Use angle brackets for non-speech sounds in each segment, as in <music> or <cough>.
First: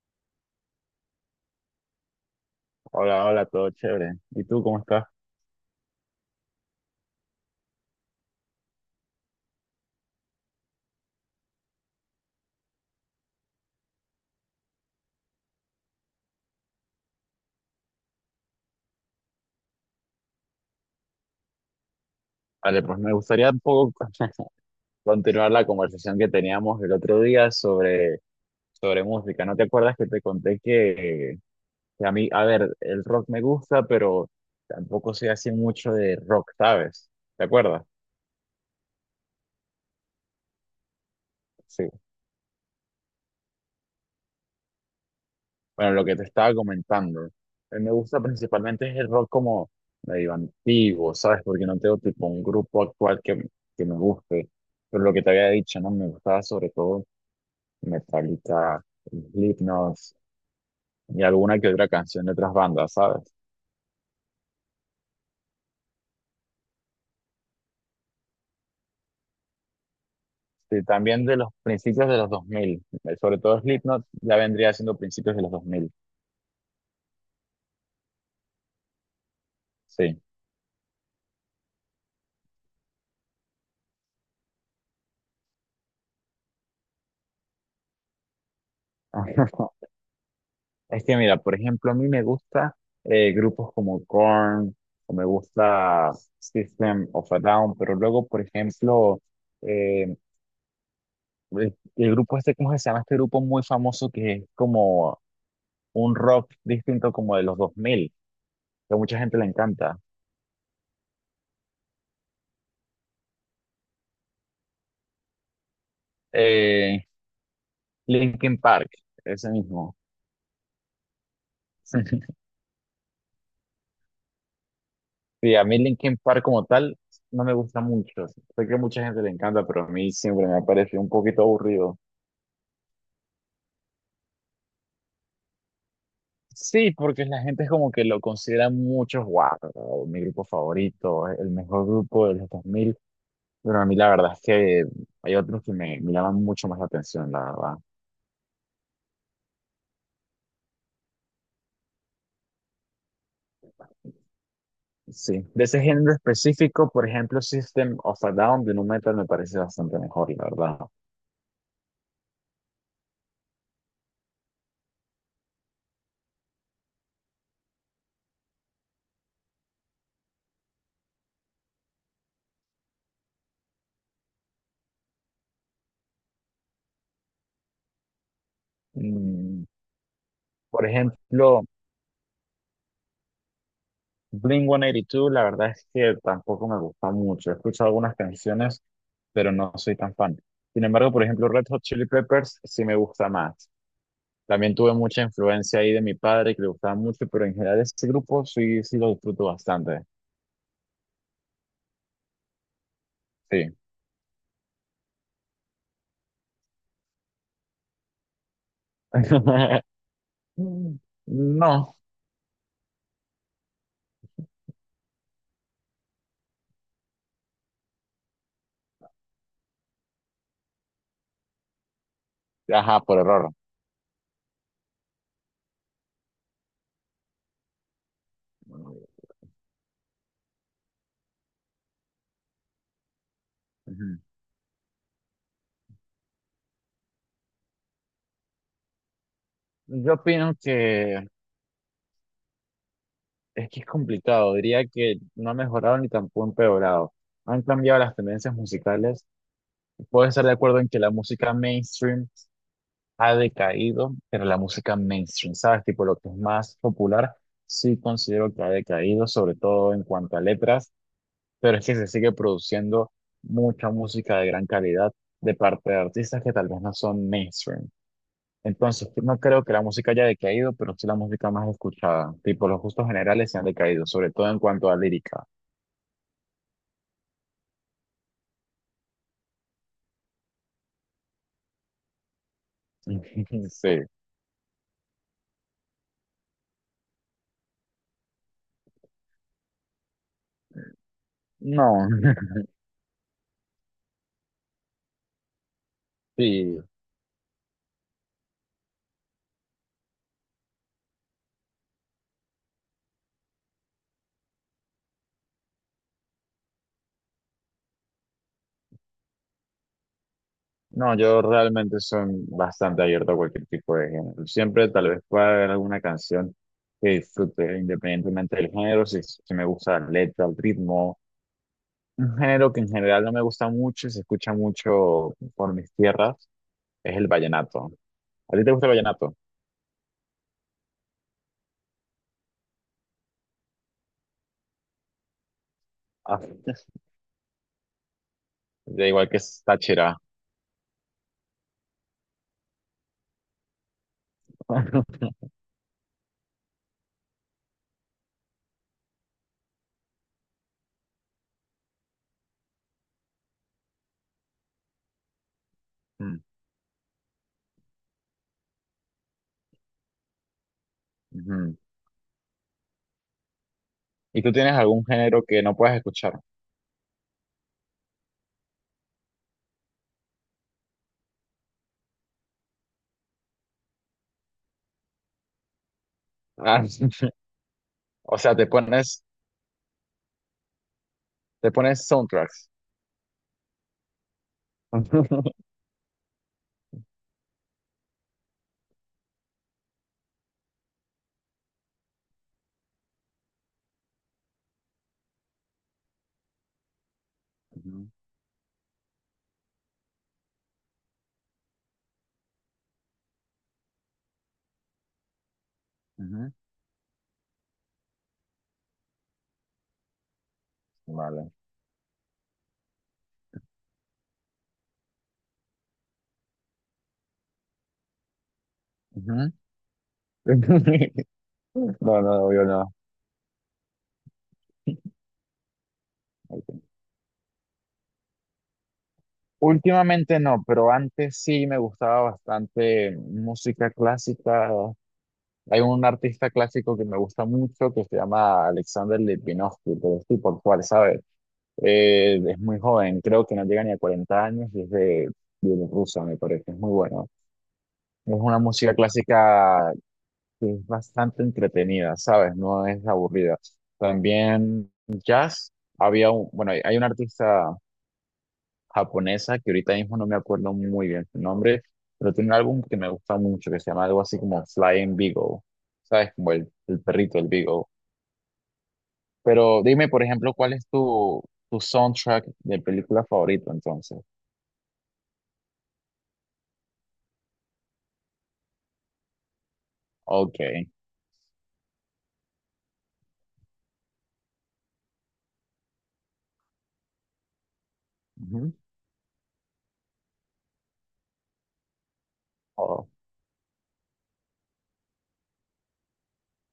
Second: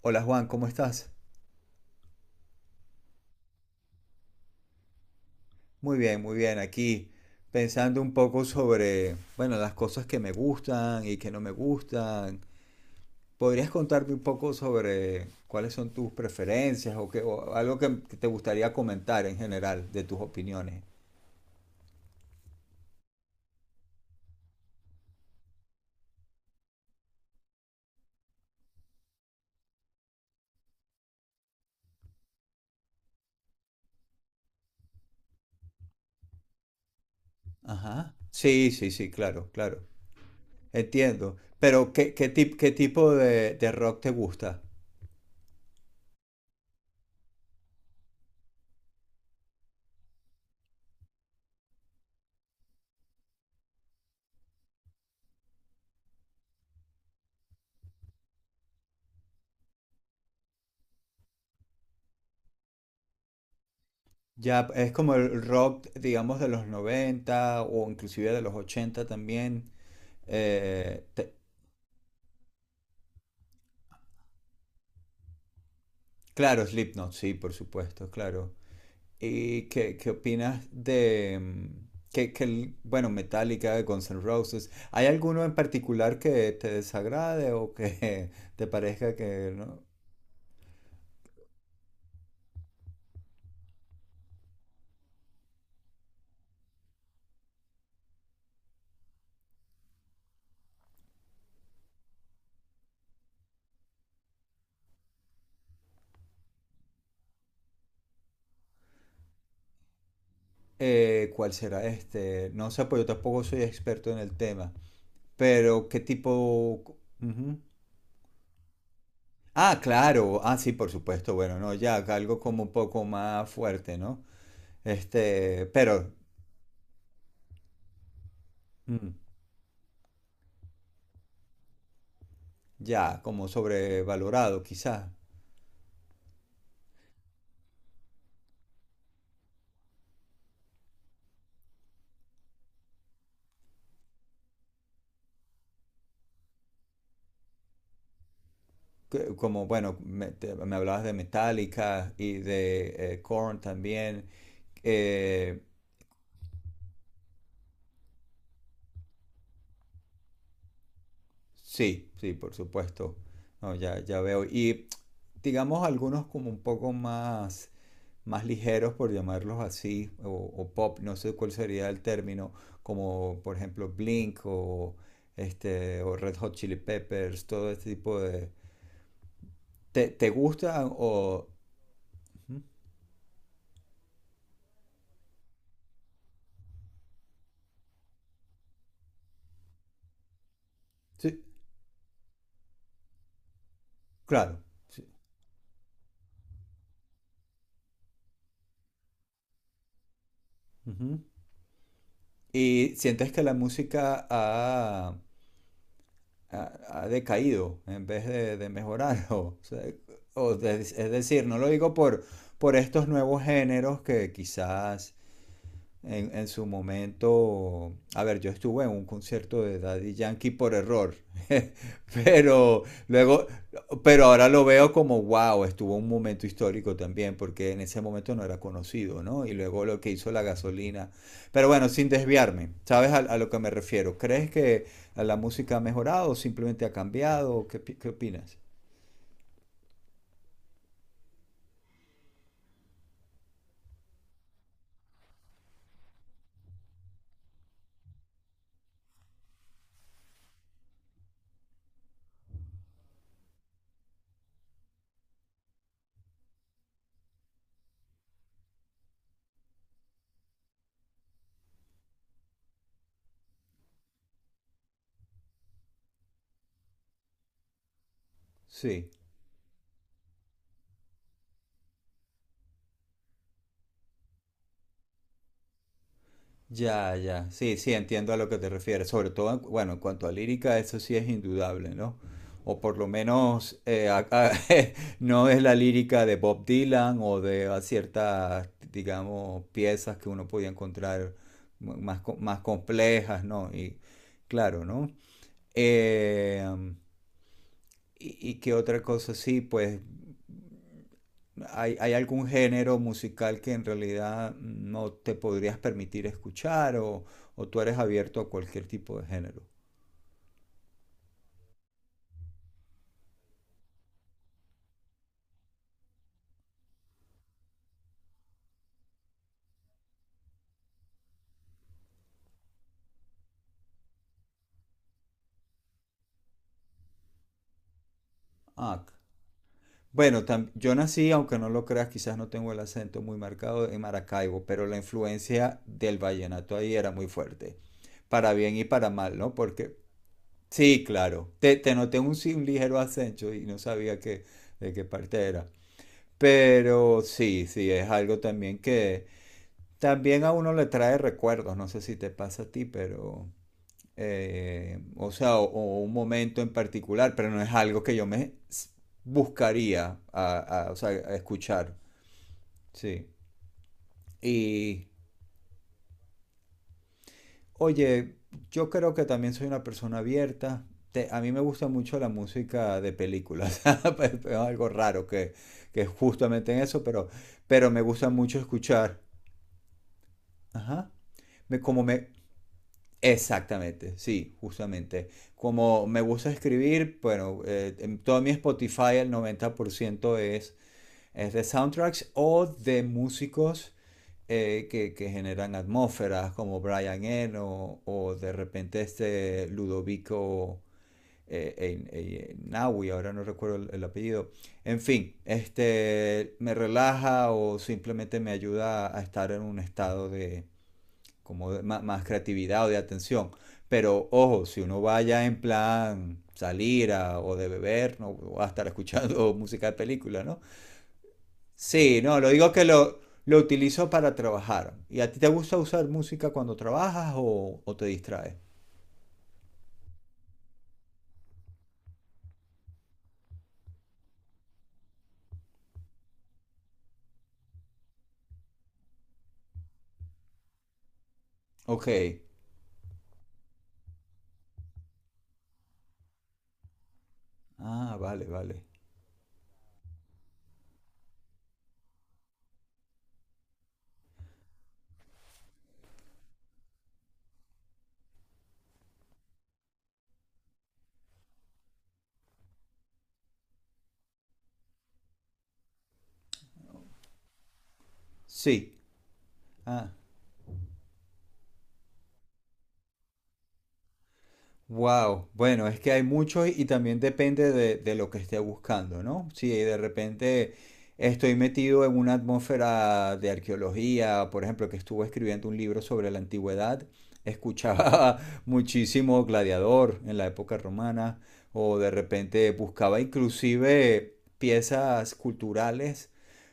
Hola Juan, ¿cómo estás? Hola, hola, todo chévere. ¿Y tú cómo estás? Muy bien, muy bien. Aquí pensando un poco sobre, bueno, las cosas que me gustan y que no me gustan. ¿Podrías contarme un poco sobre cuáles son tus preferencias o, o algo que te gustaría comentar en general de tus opiniones? Vale, pues me gustaría un poco <laughs> continuar la conversación que teníamos el otro día sobre música. ¿No te acuerdas que te conté que a mí, a ver, el rock me gusta, pero tampoco soy así mucho de rock, ¿sabes? ¿Te acuerdas? Ajá. Sí, sí, sí, claro, claro. Entiendo. Sí. Pero, ¿ qué tipo de rock te gusta? Bueno, lo que te estaba comentando. A mí me gusta principalmente es el rock como medio antiguo, ¿sabes? Porque no tengo tipo un grupo actual que me guste. Pero lo que te había dicho, ¿no? Me gustaba sobre todo. Metallica, Slipknot y alguna que otra canción de otras bandas, ¿sabes? Ya es como el rock, digamos, de los 90 o inclusive de los 80 también. Sí, Eh, también te- de los principios de los 2000, sobre todo Slipknot ya vendría siendo principios de los 2000. Claro, Slipknot, sí, por supuesto, claro. ¿Y qué Sí. opinas de bueno, Metallica, Guns N' Roses? ¿Hay alguno en particular que te desagrade o que <laughs> te parezca que no? <laughs> Es que mira, por ejemplo, a mí me gusta grupos como Korn, o me gusta System of a Down, pero luego, por ejemplo, eh, el grupo este, ¿cómo se llama? Este grupo muy famoso que es como un rock distinto como de los 2000 que a mucha gente le encanta. ¿Cuál será este? No sé, pues yo tampoco soy experto en el tema, pero ¿qué tipo? Eh, Ujú. Linkin Park, ese Ah, mismo. claro, ah, sí, por supuesto, bueno, no, ya, <laughs> algo como un poco más fuerte, ¿no? Sí, a Este, mí pero Linkin Park como tal no me gusta mucho. Sé que a mucha mm, gente le encanta, pero a mí siempre me ha parecido un poquito aburrido. ya, como sobrevalorado, quizás. Sí, porque la gente es como que lo considera mucho, wow, mi grupo favorito, el mejor grupo de los 2000. Pero a mí la verdad es que hay otros que me llaman mucho más la atención, la verdad. Como, bueno, me hablabas de Metallica y de Korn también. Sí, Eh, de ese género específico, por ejemplo, System of a Down de Nu Metal me parece bastante mejor, la verdad. sí, sí, por supuesto. No, ya, ya veo. Y digamos algunos como un poco más, más ligeros, por llamarlos así, o pop, no sé cuál sería el término, como por ejemplo Blink o, este, o Red Hot Chili Peppers, todo este tipo de... Mm, ¿Te por gustan o...? ejemplo, Ujú. Blink-182, la verdad es que tampoco me gusta mucho. He escuchado algunas canciones, pero no soy tan fan. Sin embargo, por Sí, ejemplo, Red Hot Chili Peppers sí me gusta más. claro. También tuve Sí, mucha influencia ahí de mi padre, que le gustaba mucho, pero en general este grupo sí, sí lo disfruto bastante. ujú. ¿Y sientes que la Sí. música ha decaído en vez de mejorar? <laughs> O sea, <laughs> es decir, no lo digo No. Por estos nuevos géneros que quizás en su momento, a ver, yo estuve en un concierto de Daddy Yankee por error, <laughs> pero Ajá, por luego, error. pero ahora lo veo como, wow, estuvo un momento histórico también, porque en ese momento no era conocido, ¿no? Y luego lo que hizo la gasolina. Pero bueno, sin desviarme, ¿sabes a lo que me refiero? Ujú. ¿Crees que la música ha mejorado o simplemente ha cambiado? ¿ qué opinas? Yo opino que es complicado. Diría que no ha mejorado ni tampoco empeorado. Han cambiado las tendencias musicales. Voy a estar de acuerdo en que la música mainstream ha decaído, pero la música mainstream, ¿sabes? Tipo lo que es más popular, sí considero que ha decaído, sobre todo en cuanto a letras, pero es que se sigue produciendo mucha música de gran calidad de parte de artistas que tal vez no son mainstream. Entonces, Sí. no creo que la música haya decaído, pero sí la música más escuchada. Tipo, los gustos generales se han decaído, sobre todo en cuanto a lírica. Ya, ya. Sí, sí, entiendo a lo que te refieres. Sobre todo, bueno, en cuanto a lírica, eso sí es indudable, ¿no? O por lo <laughs> menos Sí. <laughs> No es la lírica de Bob Dylan o de a ciertas, digamos, piezas que uno podía encontrar No, más, <laughs> más complejas, ¿no? Y claro, ¿no? Eh, sí. Y qué otra cosa, sí, pues ¿hay algún género musical que en realidad no te podrías permitir escuchar o tú eres abierto a cualquier tipo de género? No, yo realmente soy bastante abierto a cualquier tipo de género. Siempre tal vez pueda haber alguna canción que disfrute independientemente del género, si me gusta la letra, el ritmo. Un género que en general no me gusta mucho y se escucha mucho por mis tierras es el vallenato. ¿A ti te gusta el Ah, vallenato? bueno, yo nací, aunque no lo creas, quizás no tengo el acento muy marcado en Maracaibo, pero la influencia del Ah, vallenato ahí <laughs> era muy fuerte, para bien y da para igual mal, que ¿no? es Porque, Táchira. sí, claro, te noté un, sí, un ligero acento y no sabía que, de qué <laughs> parte era, pero sí, sí, es algo también que, también a uno le trae recuerdos, no sé si te pasa a ti, pero, o sea, o un Mm, momento en particular, pero no es algo que yo buscaría o sea, a ujú. escuchar, sí. ¿Y tú tienes algún Y, género que no puedas escuchar? oye, yo creo que también soy una persona abierta. A mí me gusta mucho la música de películas. <laughs> Pues, es algo raro que es justamente en Ah, eso, <laughs> pero me gusta O sea, mucho te escuchar. pones, Ajá. te Me, como pones me, soundtracks. exactamente, sí, justamente. <laughs> Como me gusta escribir, bueno, en todo mi Spotify el 90% es de soundtracks o de músicos que generan atmósferas como Brian Eno Ujú, o de repente este Ludovico Naui, ahora no recuerdo el apellido. En fin, ujú. este me relaja o simplemente me ayuda a estar en un estado de, Vale. Más creatividad o de atención. Pero ojo, si uno vaya en plan salir o de beber, no va a estar Ujú. escuchando <laughs> música de película, ¿no? <laughs> Sí, No, no, no, lo obvio digo que no. Lo utilizo para trabajar. ¿Y a ti te gusta usar música cuando trabajas o te distraes? Últimamente no, pero antes sí me gustaba bastante música clásica. Hay un artista clásico que me gusta mucho que se llama Alexander Lipinovsky, pero es tipo cual, ¿sabes? Ok. Es muy joven, creo que no llega ni a 40 años y es de Bielorrusia, me parece, es muy bueno. Ah, Es vale, una vale. música clásica que es bastante entretenida, ¿sabes? No es aburrida. También jazz, había un, bueno, hay un artista. Japonesa, que ahorita mismo no me acuerdo muy bien su nombre, pero tiene un álbum que me gusta mucho, que se llama algo así como Flying Beagle, ¿sabes? Como el perrito, el Beagle. Sí. Pero dime, Ah. por ejemplo, ¿cuál es tu soundtrack de película favorito entonces? Wow, bueno, es que hay mucho y también depende de lo que esté buscando, ¿no? Si de Ok. repente estoy metido en una atmósfera de arqueología, por ejemplo, que estuve escribiendo un libro sobre la antigüedad, escuchaba <laughs> Ujú. muchísimo Gladiador en la época romana, o de repente Oh, buscaba inclusive piezas culturales,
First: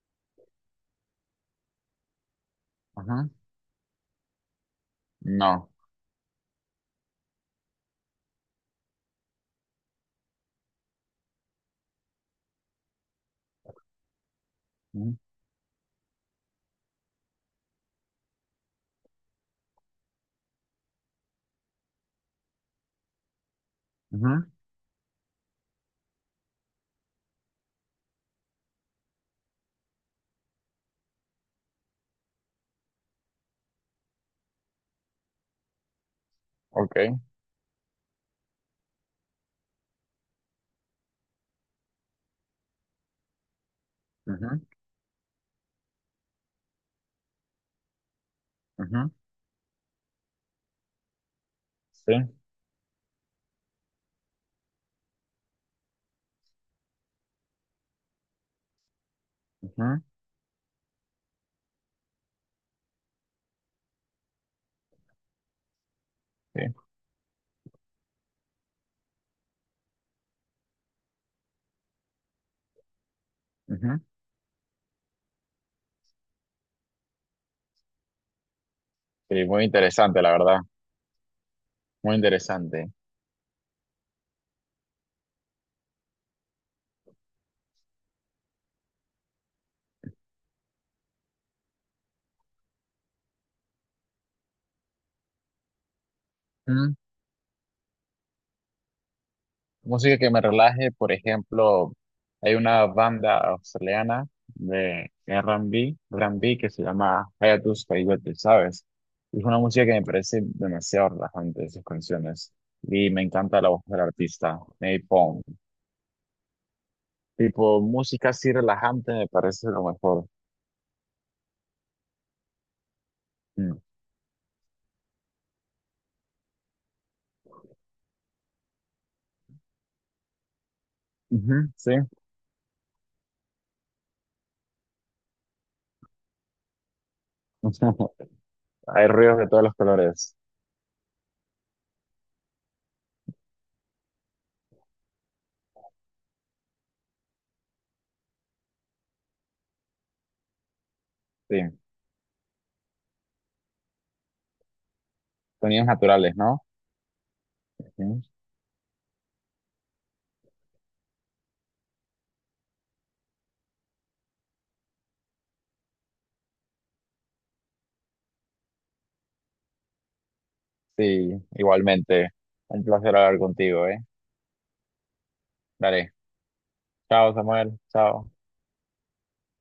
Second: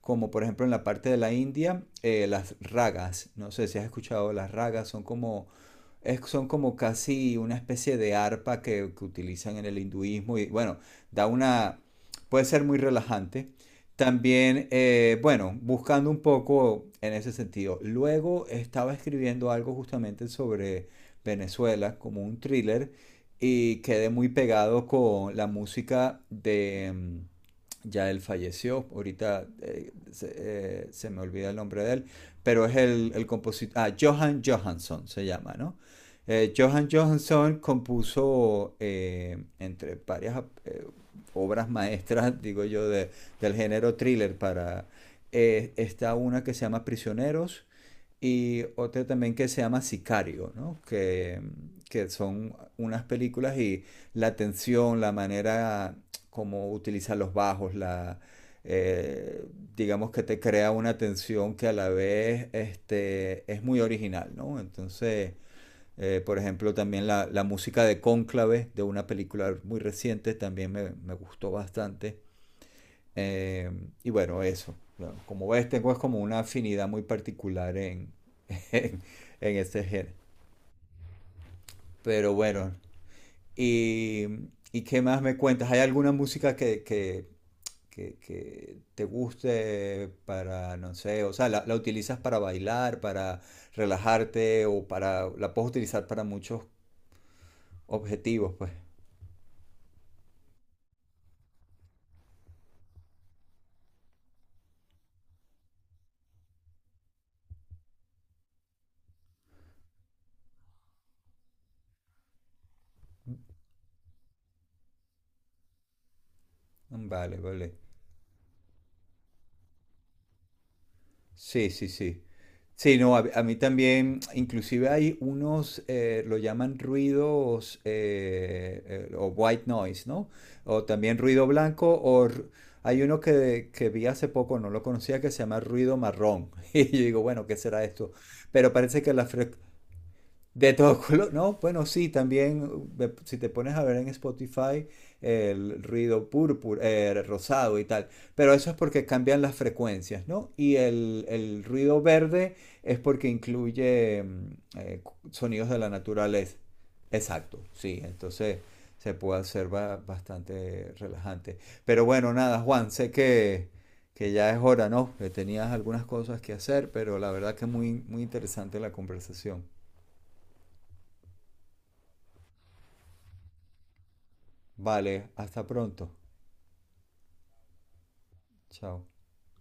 como por ejemplo en la parte de la India, las ragas. ujú. No sé si has escuchado las ragas, son No. Son como casi una especie de arpa que utilizan en el hinduismo y bueno, da una, puede ser muy relajante. También, Ujú. Bueno, buscando un poco en ese sentido. Luego estaba escribiendo algo justamente sobre Venezuela, como un thriller, y quedé muy Ujú. pegado con la música de... ya él falleció, ahorita se me olvida el nombre de él, pero es el compositor, ah, Johan Johansson se llama, ¿no? Johan Ok. Johansson compuso entre varias obras maestras, <laughs> digo yo, del género thriller Ujú. para... está una que se llama Prisioneros y otra Ujú. también que se llama Sicario, ¿no? Que Sí. son unas películas y la tensión, la manera como utilizan los bajos, eh, Ujú. digamos que te crea una tensión que a la vez este, es muy original, ¿no? Entonces... por Sí. ejemplo, también música de Cónclave, de una película muy reciente, también me gustó bastante. Eh, Ujú. y bueno, eso. Bueno, como ves, tengo es como una afinidad muy particular <laughs> en, Sí, en muy este género. interesante, la verdad. Muy Pero bueno, interesante. y, y, ¿qué más me cuentas? ¿Hay alguna música que te guste para, no sé, o sea, utilizas para bailar, para relajarte o para la puedes utilizar para muchos objetivos, pues? Música que me relaje, por ejemplo, hay una banda australiana de R&B, R&B que se llama Hayatus Coyote, ¿sabes? Y es una música que me parece demasiado relajante, sus canciones. Y me encanta la voz del artista, Nate Pong. Vale, vale. Tipo, música así relajante me parece lo mejor. Sí, sí, sí. Sí, no, a mí Mm. también, inclusive hay unos, lo llaman ruidos o white noise, ¿no? O también ruido Ujú, sí. blanco, hay uno que vi hace poco, no lo conocía, que se llama ruido marrón. <laughs> Y yo digo, bueno, ¿qué será esto? <laughs> Pero parece Hay que las... ruidos de todos los colores. de todo color, no, bueno, sí, también si te pones a ver en Spotify el ruido púrpura, rosado y tal, pero eso es porque cambian las frecuencias, ¿no? Y Sí. el ruido verde es porque incluye sonidos de Sonidos la naturales, naturaleza. ¿no? Exacto, sí, Ujú. entonces se puede hacer bastante relajante. Pero bueno, nada, Juan, sé que ya es hora, ¿no? Que tenías algunas cosas que hacer, pero la verdad que muy, muy interesante la conversación. Sí, igualmente. Un placer hablar contigo, ¿eh? Vale, hasta pronto. Dale. Chao, Samuel. Chao. Chao.